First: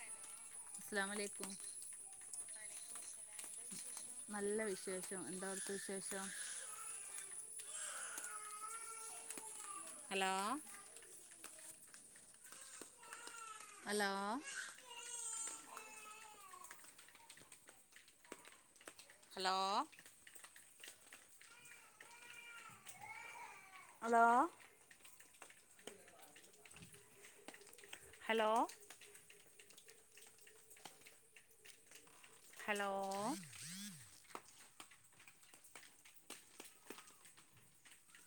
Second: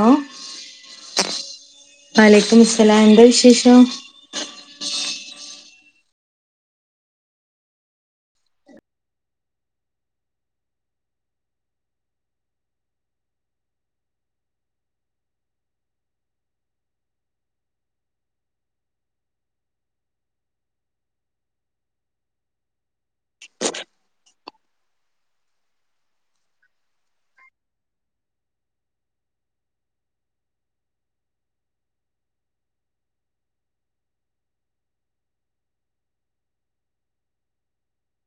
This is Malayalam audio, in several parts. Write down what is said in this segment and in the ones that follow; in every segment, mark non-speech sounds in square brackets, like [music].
ഉം അസ്സലാമു അലൈക്കും വലൈക്കും മുസ്സലാം എന്താ വിശേഷം നല്ല വിശേഷം എന്താ അവിട്ത്ത വിശേഷം hello hello hello hello hello hello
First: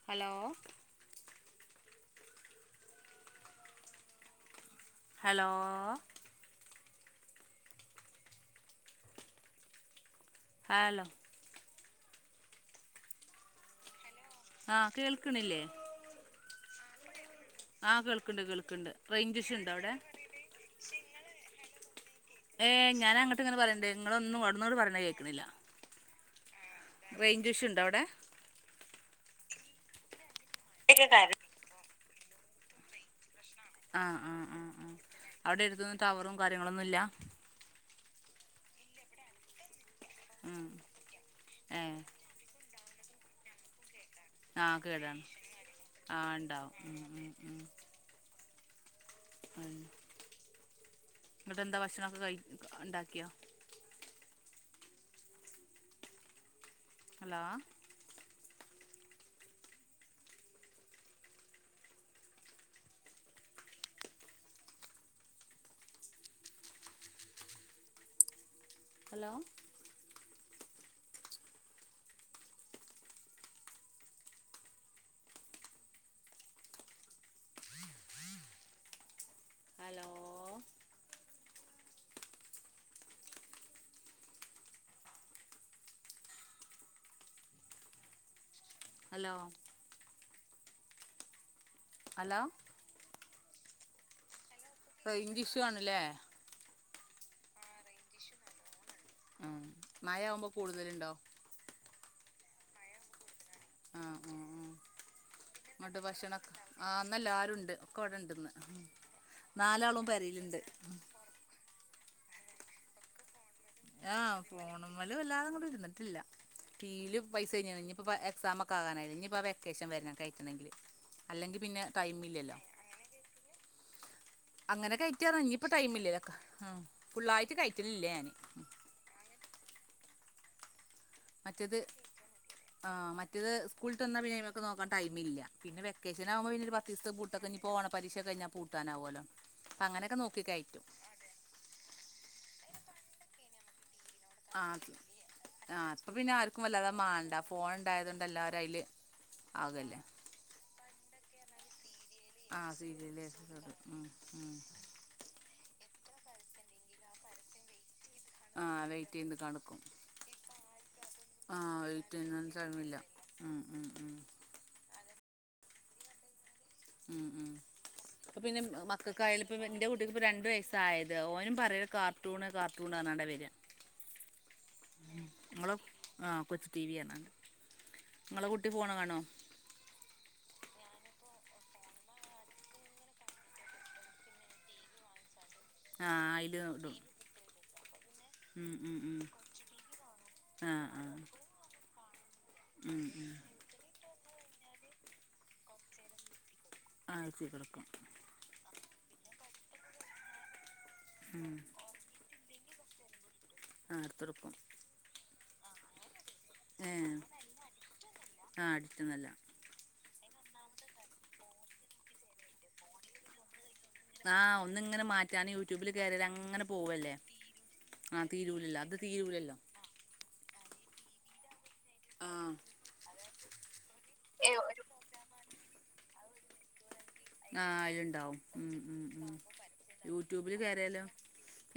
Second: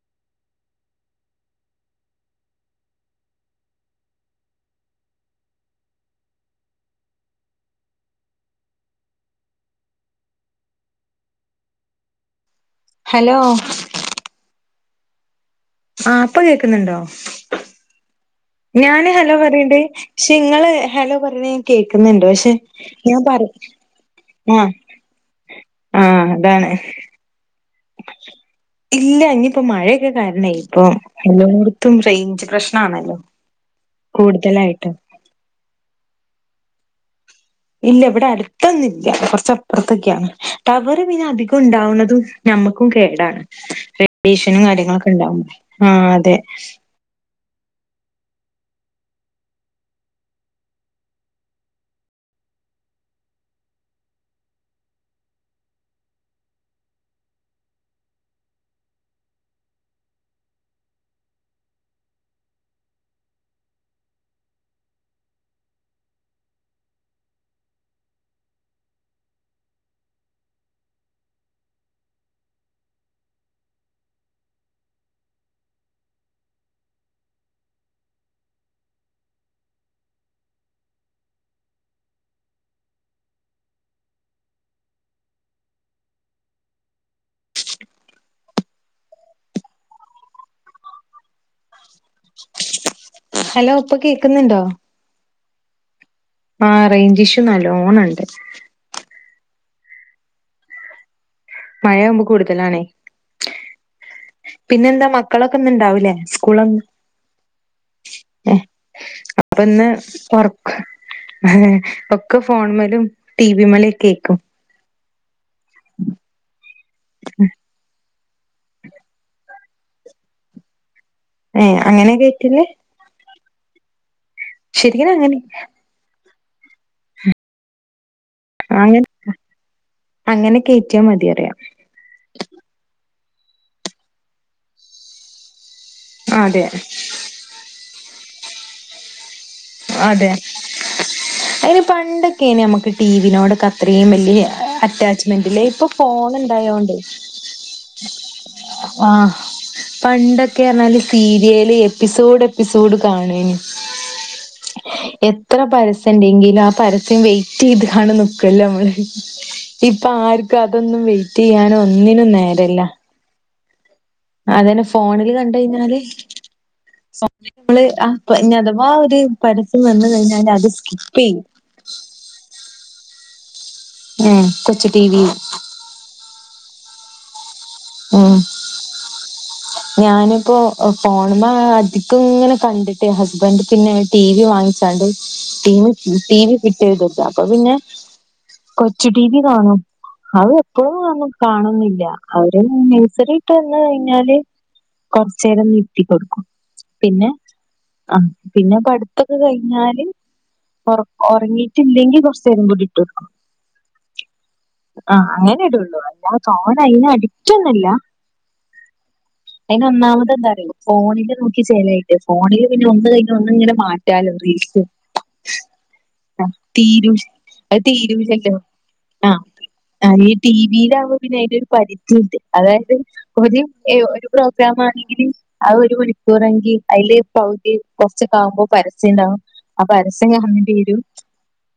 hello hello hello hello ആ കേൾക്ണില്ലേ ആഹ് പ്പ കേക്ന്ന്ണ്ടോ ആഹ് കേൾക്ണ്ട് കേൾ ഞാന് ഹലോ പറിണ്ട് ക്ഷെ ഇങ്ങള് ഹലോ പറിണേ ഞാൻ കേക്ക്‌ന്ന്ണ്ട് പക്ഷെ ഞാൻ പറയ ങ്ങനെ പറിണ്ട് ഇങ്ങളൊന്നും പറിണേ കേൾക്ണില്ല ആഹ് അതാണ് റെയിൻഞ്ച് ഷു ണ്ടോ അവിടെ ഇല്ല ഇനിയിപ്പോ മഴയൊക്കെ കാരണേ ഇപ്പൊ എല്ലോട്ത്തും റേയ്ഞ്ച് പ്രശ്നാണല്ലോ ആഹ് ആഹ് ആഹ് ആഹ് കൂടുതലായിട്ടും അവ്ടെ [unintelligible] ടവറും കാര്യങ്ങളൊന്നുംല്ല ഇല്ല ഇവിടെ അടുത്തൊന്നുല്ല കുറച്ചപ്പോറ്ത്തൊക്കെയാണ് ഉം ടവർ പിന്നെ അധികം ഏഹ് ഉണ്ടാവുന്നതും നമ്മക്കും കേടാണ് റഡീഷനും ആഹ് കാര്യങ്ങളൊക്കെ ണ്ടാവുബെ ആഹ് അതെ ഉം ഉം ഉം ഉം ന്നെട്ടെന്താ ഭക്ഷണോക്കെ കയ് ണ്ടാക്കിയാ hello hello hello hello hello hello ഇപ്പ കേക്ന്ന്ണ്ടോ റെയ്ഞ്ച് ഷു ആണല്ലേ ആഹ് റേയ്ഞ്ച് ഷു നല്ലോണണ്ട് ഉം മഴാവുമ്പോ കൂട്തല്ണ്ടോ മഴാവുമ്പോ കൂട്തലാണേ ആഹ് ഉം പിന്നെന്താ മക്കളൊക്കെ ഇന് ഇണ്ടാവുലേ സ്കൂള് ഇന്നെല്ലാരുണ്ട് ഒക്കെ ഇവിടെ ഇണ്ടിന്ന് നാലാളും പെരയിലിണ്ട് ആഹ് ഒക്കെ ഫോണ് മലും ടി വി മലും ആഹ് ഫോണ് മല് വല്ലാതങ്ങട് ഇരുന്നിട്ടില്ല ടീവീല് പൈസ കഴിഞ്ഞത ഇനിപ്പ എക്സാം ഒക്കെ ക്ക ആകാനായില്ലേ ഇനി ഇപ്പോം വെക്കേഷൻ വരണം കയറ്റണെങ്കിൽ അല്ലെങ്കിൽ ഏ പിന്നെ അങ്ങനെ ടൈം ഇല്ലല്ലോ കേറ്റില് അങ്ങനെ കയറ്റണം ഇനിയിപ്പൊ ടൈമില്ലല്ലോ ആഹ് ഫുള്ളായിട്ട് കയറ്റലില്ല ഞാന് അങ്ങനെ കേറ്റ് മറ്റേത് ആഹ് മറ്റേത് സ്കൂള് വിട്ട് വന്നാ പിന്നെ അയ്മക്ക് നോക്കാൻ ടൈമില്ല പിന്നെ വെക്കേഷനാവുമ്പോ അതെ പിന്ന ഒരു പത്തീസം പൂട്ടൊക്കെ ഇനി ഇപ്പൊ ഓണ പരീക്ഷ കയിഞ്ഞാ പൂട്ടാനാവുലോ അപ്പ അങ്ങനൊക്കെ അതെ നോക്കിക്കയറ്റും അതിന് പണ്ടൊക്കെയ്ന് നമ്മുക്ക് ടി വിനോട് ഇത്രേം വല്യ ആ അറ്റാച്ച്മെന്റില് ആ ഇപ്പൊ ഫോൺ പിന്നെ ആർക്കും വല്ലാതെ ഇണ്ടായോണ്ട് മാണ്ട ഫോൺ ഉണ്ടായത് കൊണ്ട് എല്ലാവരും അയില് ആഹ് ആകല്ലേ പണ്ടൊക്കെ പറഞ്ഞാല് സീരിയല് എപ്പിസോഡ് ആ എപ്പിസോഡ് സീരിയല് കാണേന് ഉം ഉം ഇത്ര പരസ്യം ഉണ്ടെങ്കിലും ആഹ് പരസ്യം വെയിറ്റ് ചെയ്ത്കാണ് ആ നിക്കല്ലോ നമ്മള് വെയിറ്റ് ചെയ്ത് കടക്കും അപ്പ ആർക്കും അതൊന്നും ആ വെയിറ്റെയ്യാനും വെയിറ്റ് ഒന്നിനും ചെയ്യുന്നതിന് നേരല്ല ടൈമില്ല ഉം ഉം ഉം അതിന് ഫോണില് കണ്ട് കയിഞ്ഞാല് ഉം ഉം [unintelligible] നമ്മള് ഇപ്പൊ ആഹ് പിന്നെ അഥവാ ഒരു മക്കൾക്കായാലും ഇപ്പ പരസ്യം എന്റെ വന്ന് കുട്ടിക്ക് കയിഞ്ഞാല് അത് സ്കിപ്പ് ചെയ്യും ട്ടൂണ് കാർട്ടൂണ് പറഞ്ഞാണ്ട് വരാ ഉം കൊച്ച് ടി വി [unintelligible] ആഹ് കൊച്ച ടി വി യാണ് ഉം നിങ്ങളെ കുട്ടി ഫോൺ കാണോ ഞാനിപ്പോ ഫോണ്മ്മേ അധികം ഇങ്ങനെ കണ്ടിട്ടേ ഹസ്ബന്റ് പിന്നെ ടി വി വാങ്ങിച്ചാണ്ട് ടി വി ആ ടി അതിൽ വി ഇടും [unintelligible] അപ്പ പിന്നെ ഉം ഉം കൊച്ചു ഉം ടി വി കാനും അത് ആ എപ്പഴും ആ കാണും കാണൊന്നില്ല അവര് ഉം ഉം നഴ്സറിട്ട് വന്ന് കഴിഞ്ഞാല് കൊറച്ചേരം [unintelligible] ആ പിന്നെ അയച്ച് കൊടുക്കും ആഹ് പിന്നെ പഠിത്തൊക്കെ കയിഞ്ഞാല് ഉം ഒറങ്ങിട്ടില്ലെങ്കിൽ കൊറച്ചേരം കൂടി ഇട്ടൊടുക്കും ആഹ് എടുത്തൊടുക്കും ആഹ് അങ്ങനെ ഇടുള്ളൂ അല്ല തോന ഏ അയിന് അഡിക്റ്റ് ഒന്നല്ല ആ അടിച്ചെന്നല്ല അതിന് ഒന്നാമത് എന്താറിയോ ഫോണില് നോക്കി ചെലായിട്ട് ഫോണില് പിന്നെ ഒന്ന് കഴിഞ്ഞ ഒന്ന് ഇങ്ങനെ മാറ്റ ആഹ് ഒന്ന് ഇങ്ങനെ മാറ്റാൻ യൂട്യൂബില് കയറിയാല് അങ്ങനെ പോവല്ലേ തീരൂ അത് ആ തീരൂലല്ലോ അത് തീരൂലല്ലോ അ ഇ ടി വിലാവുമ്പൊ പിന്നയ്ന്റൊരു പരിധി ആ ഉണ്ട് അതായത് ഒരു എ ഒരു പ്രോഗ്രാമാണെങ്കില് ആ ഒരു മണിക്കൂറെങ്കി അയ്ല് ആ പൗതി അതിലുണ്ടാവും കൊർച്ചൊക്കാകുമ്പോ ഉം ഉം ഉം പരസ്യണ്ടാവും ആ പരസ്യം യൂട്യൂബിൽ കാണേണ്ടി വെരും കയറിയാലോ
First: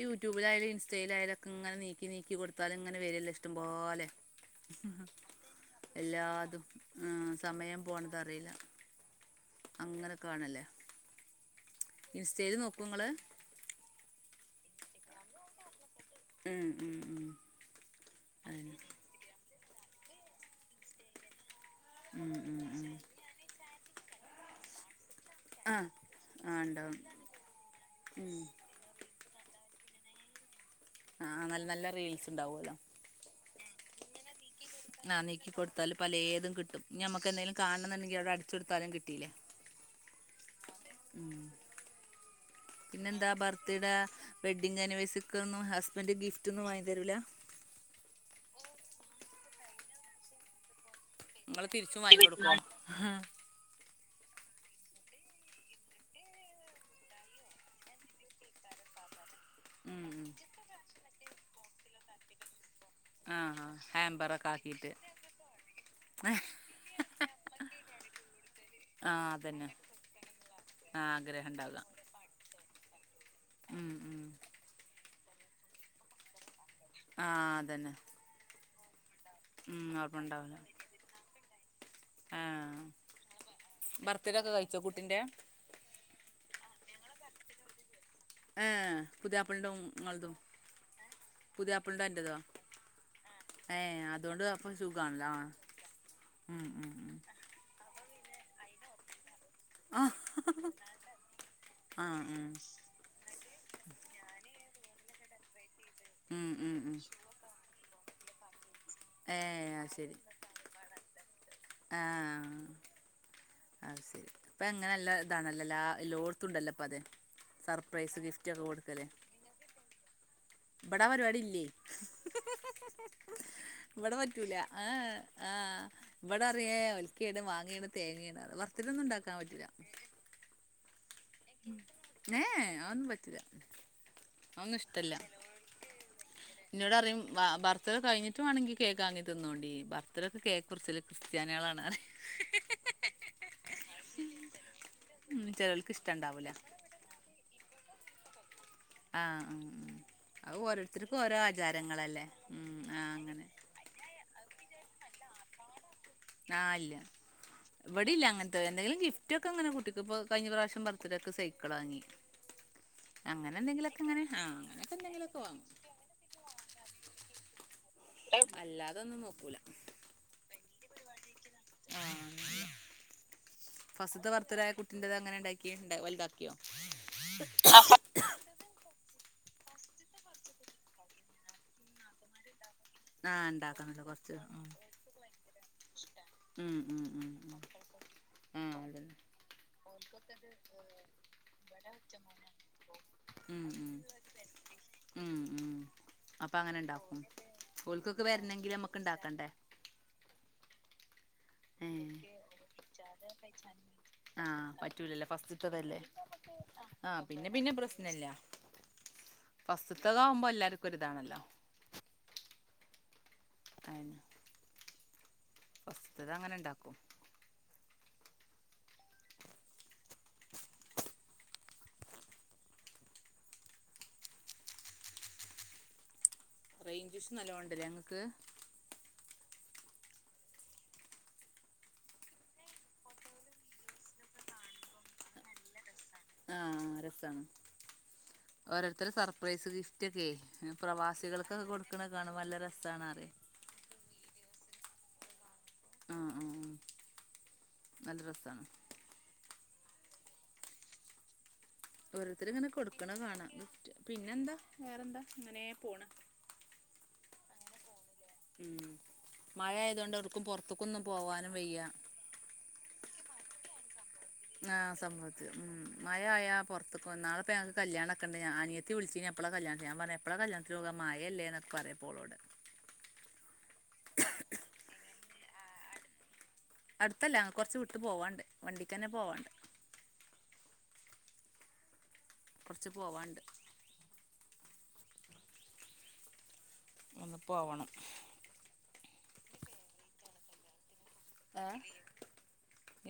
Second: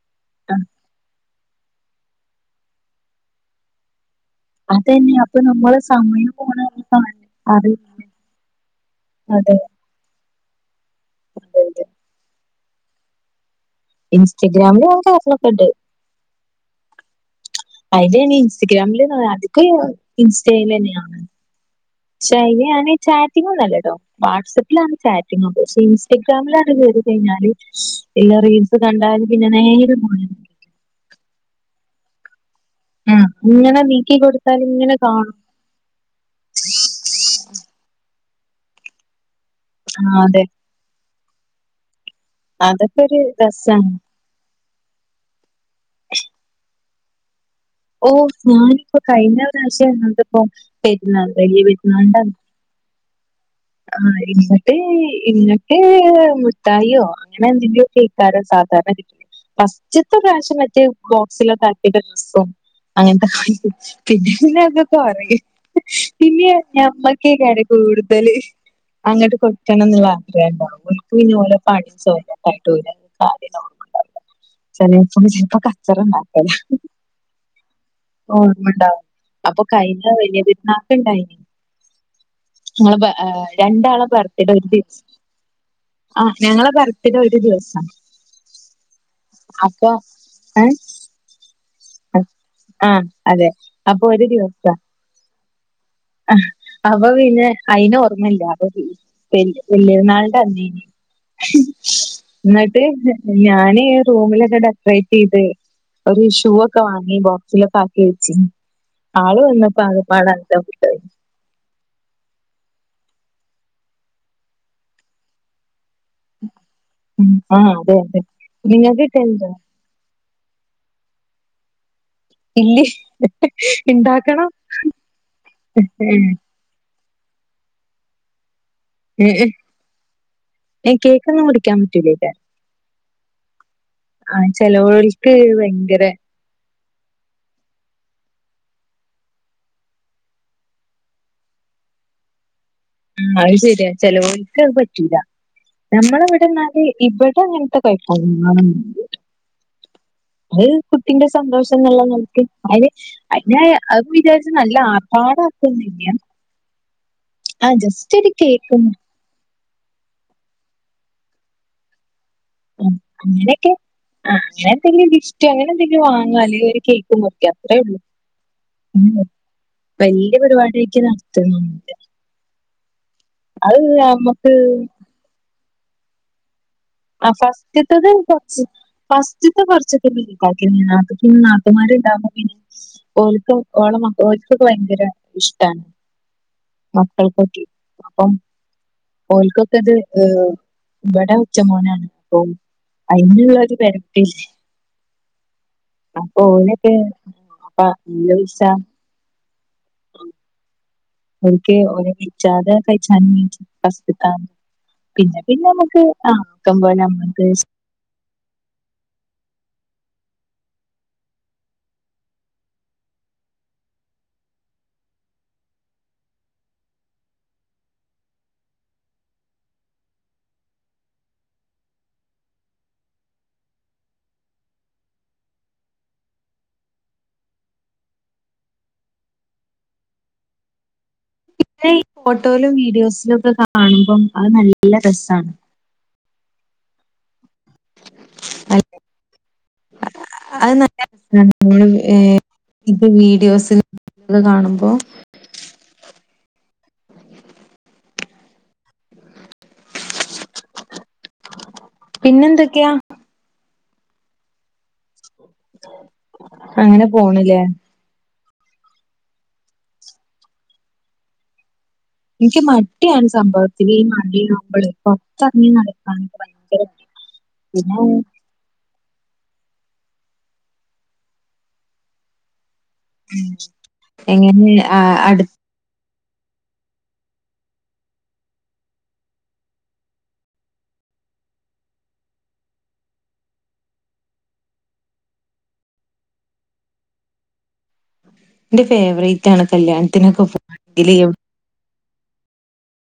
യൂട്യൂബിലായാലും ഇൻസ്റ്റയിലായാലൊക്കെങ്ങനെ നീക്കി നീക്കി കൊടുത്താല് ഇങ്ങനെ വെരല്ലേ ഇഷ്ടം പോലേ അതന്നെ അപ്പൊ നമ്മളെ സമയം പോണ എല്ലാതും കാണില്ല. ഉം അത് സമയം പോണത് അറില്ല അതെ അങ്ങനെ കാണല്ലേ അതെ അതെ ഇൻസ്റ്റേല് നോക്കോ ങ്ങള് ഇൻസ്റ്റഗ്രാമില് ഞാൻ കേറലൊക്കെ ഇണ്ട് ഉം ഉം ഉം അയ്നാണ് അതന്നെ ഇൻസ്റ്റഗ്രാമില് [unintelligible] ക്കെ ഇൻസ്റ്റേലെന്ന്യ ഉം ഷേ ഉം അയ്ല് ഞാന് ഉം ചാറ്റ് [unintelligible] അല്ലട്ടോ വാട്സ്സപ്പിലാണ് ചാറ്റ് [unintelligible] ആ പക്ഷെ ആ ഇൻസ്റ്റഗ്രാമിലാണ്ട് ഉണ്ടാവും കേറി കയ്ഞ്ഞാല് എല്ലാ ഉം റീൽ ത് കണ്ടാല് പിന്നെ നേരം ആ നല്ല നല്ല റീൽസ്ണ്ടാവുലൊ ആ ഇങ്ങനെ നീക്കിക്കൊട് ആ നീക്കികൊടുത്താല് പലേതുംകിട്ടുംഞമ്മക്കെന്തേലും കാണംന്ന്ണ്ടെങ്കിഅവടെ അടിച്ചൊട്ത്താലും കിട്ടീലേ ആ അതെ ഉം അതൊക്കെ ഒരു പിന്നെന്താ ബർത്തിട രസാണ് വെഡിങ്ങാനുവേഴ്സറിക്കൊന്നും ഹസ്ബന്റ് ഗിഫ്റ്റൊന്നും വാങ്ങി തെരൂല ഓഹ് ഞാനിപ്പോ കയ്ഞ്ഞപ്രശ്യാ ഞങ്ങള്ത്പ്പോ പെര്ന്നാള് ഇങ്ങള് തിരിച്ചും വാങ്ങി വെല്യപെരുന്നാളിന്റന്ന് കൊടുക്കുവോ ആ ഇങ്ങട്ട് ഇങ്ങട്ട് മിട്ടായിയോ അങ്ങനെന്തെങ്കിലൊക്കെക്കാരം സാധാരണകിട്ടല് ഉം ഉം ഫാസ്റ്റ്ത്തെപ്രാശ്യം മറ്റേബോക്സിലൊക്കാക്കിട്ട് ഡ്രെസ്സും അങ്ങൻത്തൊക്കെ ആ വാങ്ങി ആ പിന്നെ ഹാമ്പറൊക്കെ പിന്നെ അങ്ങ് ആക്കിയിട്ട് കൊറയും പിന്നെ ഞമ്മക്കെക്കാരം കൂടുതല് ആ അങ്ങ്ട്ട് അതന്നെ കൊടുക്കണംന്ന്ള്ള ആഗ്രഹം ഇണ്ടാവും. ആ ഓല്ക്ക് പിന്നെ ആഗ്രഹം ഓല് ഉണ്ടാവുക പഠിച്ചോലെ പറ്റൂല കാര്യല ഉം ഉം ചെലേപ്പോ ചെൽപ്പോ കച്ചറണ്ടാക്കല ആ അതെന്നെ ഓർമ്മണ്ടോ അപ്പൊ കയ്ഞ വെല്യ ഓർമ്മണ്ടാവൂല പെരുന്നാക്ക്ണ്ടായ്നി ആ ങ്ങ ബ ഏ രണ്ടാളെ ബർത്ത്ഡേ ബർത്ത് ഡെ ഒക്കെ ഒര് കഴിച്ചോ ദിവസം കുട്ടിന്റെ ആ ഞങ്ങളെ ബർത്തിഡെ ഒര് ദിവസ ഏ പുതിയാപ്ലന്റും ഇങ്ങൾതും ഏഹ് പുതിയാപ്ലന്റെ അന്റെതോ ആഹ് അതെ ഏ അപ്പൊ ഒരു അതോണ്ട്അപ്പോ സുഖാണല്ലോ ആ അഹ് ഉം ഉം അപ്പോ ഉം പിന്നെ അയ്ന് ഓർമ്മല്ല [unintelligible] ആ വെല്യെര്ന്നാളിന്റെ അന്നെയ്നി ആ ഉം ന്ന്ട്ട് ഞാന് റൂമിലൊക്കെ ഡെക്കറേറ്റെയ്ത് ഒര് ഉം ഉം ഉം ഷൂവൊക്കെവാങ്ങി ബോ ക്സിലൊക്കാക്കിവെച്ചിനി ആള് ഏ വെന്നപ്പോ അത് ശരി ആകപ്പാടെ അന്തം വി ആ അത് സെരി ഇപ്പങ്ങനെല്ലതാണല്ലോലേ എല്ലോട്ത്തുണ്ടല്ലോപ്പത് ഉം ആഹ് അതെ സർപ്രൈസ് അതെ ഗിഫ്റ്റൊക്കെ കൊട്ക്കല് നിങ്ങൾക്ക് കിട്ടല്ണ്ടോ ഇപടാപരിപാടി ല്ലേ ഇല്ലേ ഇണ്ടാക്കണം ഇവടെപറ്റൂല ഏ ആ ഏഹ് ഇവടെ ഏ ഒൽക്കെണ് മാങ്ങേണ് തേങ്ങേണ്പറയും ബർത്തിടൊന്നും ണ്ടാക്കാൻ ഏഹ് പറ്റൂല [unintelligible] ഏഏ അതൊന്നും പറ്റൂല ആ അതൊന്നും ചെലോൽക്ക് ഭയങ്കരേ ഇന്നോട് പറയും ബർത്ത്ഡേ കഴിഞ്ഞിട്ട് വാണെങ്കി കേക്കാങ്ങി തിന്നോണ്ടി ബർത്ത്ഡക്ക് കേക്കുർച്ചല് ക്രിസ്ത്യാനിയാളാണ്ർയും [unintelligible] ആ അത് ശെരിയാ ചെലോൽക്കത് പറ്റൂല ചിലർക്ക് ഇഷ്ടം ഞമ്മളെ ഉണ്ടാവൂല ഇവടെന്നാല് ഇബട് ടെങ്ങൻത്തെ കൊയ്പ്പങ്ങളും ആ ഉം, ഉം. അത് ഓരോരുത്തർക്കും കുട്ടീന്റെ ഓരോ സന്തോഷംന്ന്ള്ള ആചാരങ്ങളല്ലേ നെൽക്ക് ഉം, അയ്ന് ആ അങ്ങനെ അയ്നായ അതൊക്കെ വിചാരിച്ച് നല്ല ആർഭാടാക്കൊന്നുല്ല ആഹ് ഇല്ല ആഹ് ജസ്റ്റ് ഇവടില്ല ഒരു അങ്ങൻത്തെ കേക്ക് എന്തെലുംഗിഫ് റ്റൊക്കെങ്ങനെകുട്ടിക്കിപ്പോ കഴിഞ്ഞ പ്രാവശ്യാം ബത്ത്ഡേയ്ക്ക് സൈക്കിളാങ്ങി. ആ അങ്ങനെക്കെ ആ അങ്ങനെ അങ്ങനെയൊക്കെ എന്തെങ്കിലുമൊക്കെ എന്തെങ്കിലുംഗിഫ്റ്റ് വാങ്ങും അങ്ങനെന്തെ റ്റ് വാങ്ങാ അല്ലെഒര് കേക്ക്മുറിക്ക അത്രേള്ളൂ. ഇവ്ടിം അല്ലാതൊന്നും നോക്കൂല. വല്ല്യാ പരിപാടിയാറ്റ് നടത്ത്ന്ന് അത് ഫാസ്റ്റ്ത്തെ നമ്മക്ക് ബർത്ത്ഡെകുട്ടിന്റെത് എങ്ങനെ ഇണ്ടാക്കിയേവലുതാക്കിയോ? ആഹ് ഫസ്റ്റ്ത്തത് കൊ സ് ഫസ്റ്റ്ത്തെ കൊർച്ചൊക്കെപിന്നെണ്ടാക്കി നാത്തൂ പിന്നെനാത്തൂമ്മാര് ണ്ടാവുമ്പോപിന്നെ ആഹ് ഓൽക്ക് ഉണ്ടാക്കുന്നുണ്ട് ഓളേമ കൊറച്ച് ഓൽക്കൊക്കെ ഭങ്കര ഇഷ്ട്ടാണ്. ഉം, ഉം, ഉം, ഉം അപ്പം ആഹ് അതന്നെ ഓൽക്കൊക്കെത് ഹ് ഇവടെവെച് റ്റമോനാണ്പ്പോ ഉം അയ്ന്ള്ളൊര് ഉം പെനഫിഷ് ഉം ഉം അപ്പൊ അങ്ങനെ ഓലക്ക് ഇണ്ടാക്കും ഓൽക്കൊക്കെ വെരണങ്കില് നമ്മക്ക് ഇണ്ടാക്കണ്ടേ ഓൽക്ക് ഓലെ വിളിച്ചാതെ കഴിച്ചാനും ഫസ്റ്റ്ത്താവുമ്പോ ആഹ് പറ്റൂലല്ലേ പിന്നെ പിന്നെ ഫസ്റ്റ്ത്തതല്ലേ നമുക്ക് ആഹ് ആക്കം പോലെ ആഹ് നമ്മക്ക് പിന്നെ പിന്നെ പ്രസ്നല്ല ഫസ്റ്റതആവുമ്പോ എല്ലാർക്കുരിതാണല്ലോ അയന്നെ ഫസ്റ്റത്തെ അങ്ങനെ ഇണ്ടാക്കും റേഞ്ച് ഇഷൂ നല്ലേണ്ട്ല്ലേ ഇങ്ങക്ക് ഈ പിന്നെ ഫോട്ടോലും വീഡിയോസിലൊക്കെ കാണുമ്പം അഹ് നല്ല രസാണ് ആഹ് രസാണ് ഓരോരുത്തര് സർപ്രൈസ് ഗിഫ്റ്റൊക്കെ അത് പ്രവാസികൾക്കൊക്കെ കൊടുക്കണ കാണ്മ്പാ നല്ല രസ ഇപ്പോ വീഡിയോസിൽക്ക് ക്ക കാണുമ്പോ ആഹ് ആഹ് ആഹ് നല്ല രസാണ് ഓരോരുത്തര് ഇങ്ങനെ പിന്നെന്തൊക്കെയാ കൊടുക്കണ കാണാം പിന്നെന്താ വേറെന്താ ഇങ്ങനെ പോണ് അങ്ങനെ പോണ്ല്ലേ ഉം മഴയതോണ്ട് എവ്ടെക്കും പുറത്തക്കൊന്നും പോവാനും വെയ്യ എൻക്ക് മടിയാണ് സംഭവത്തില് ഈ ആ മഴയാവുമ്പളേ സംഭവത്തി പൊറത്തെറങ്ങി ഉം നടക്കാനൊക്കെ മയയായാ ഭയങ്കര മടിയാ. പുറത്തേക്കന്നാ നാള പിന്നെ പിന്നെൻക്ക്കല്യാണക്കണ്ട് അനിയത്തി വിളിച്ചിന് എപ്പോയാ കല്ല്യാണത്തി ഞാ പറഞ്ഞ് എപ്പള കല്ല്യണത്തിനോവ മയല്ലേ എന്നക്കെ പറയപ്പോളോട് എങ്ങനെ ആ അടുത്ത അടുത്തല്ല കൊറച്ച് വിട്ട് പോവാണ്ട് വണ്ടിക്കന്നെ പോവാണ്ട് കെറച്ച് പോവാൻണ്ട് ഒന്ന് പോവണം എന്റെ ഫേവറേറ്റ് ആണ് കല്യാണത്തിനൊക്കെ പോ ഏഹ്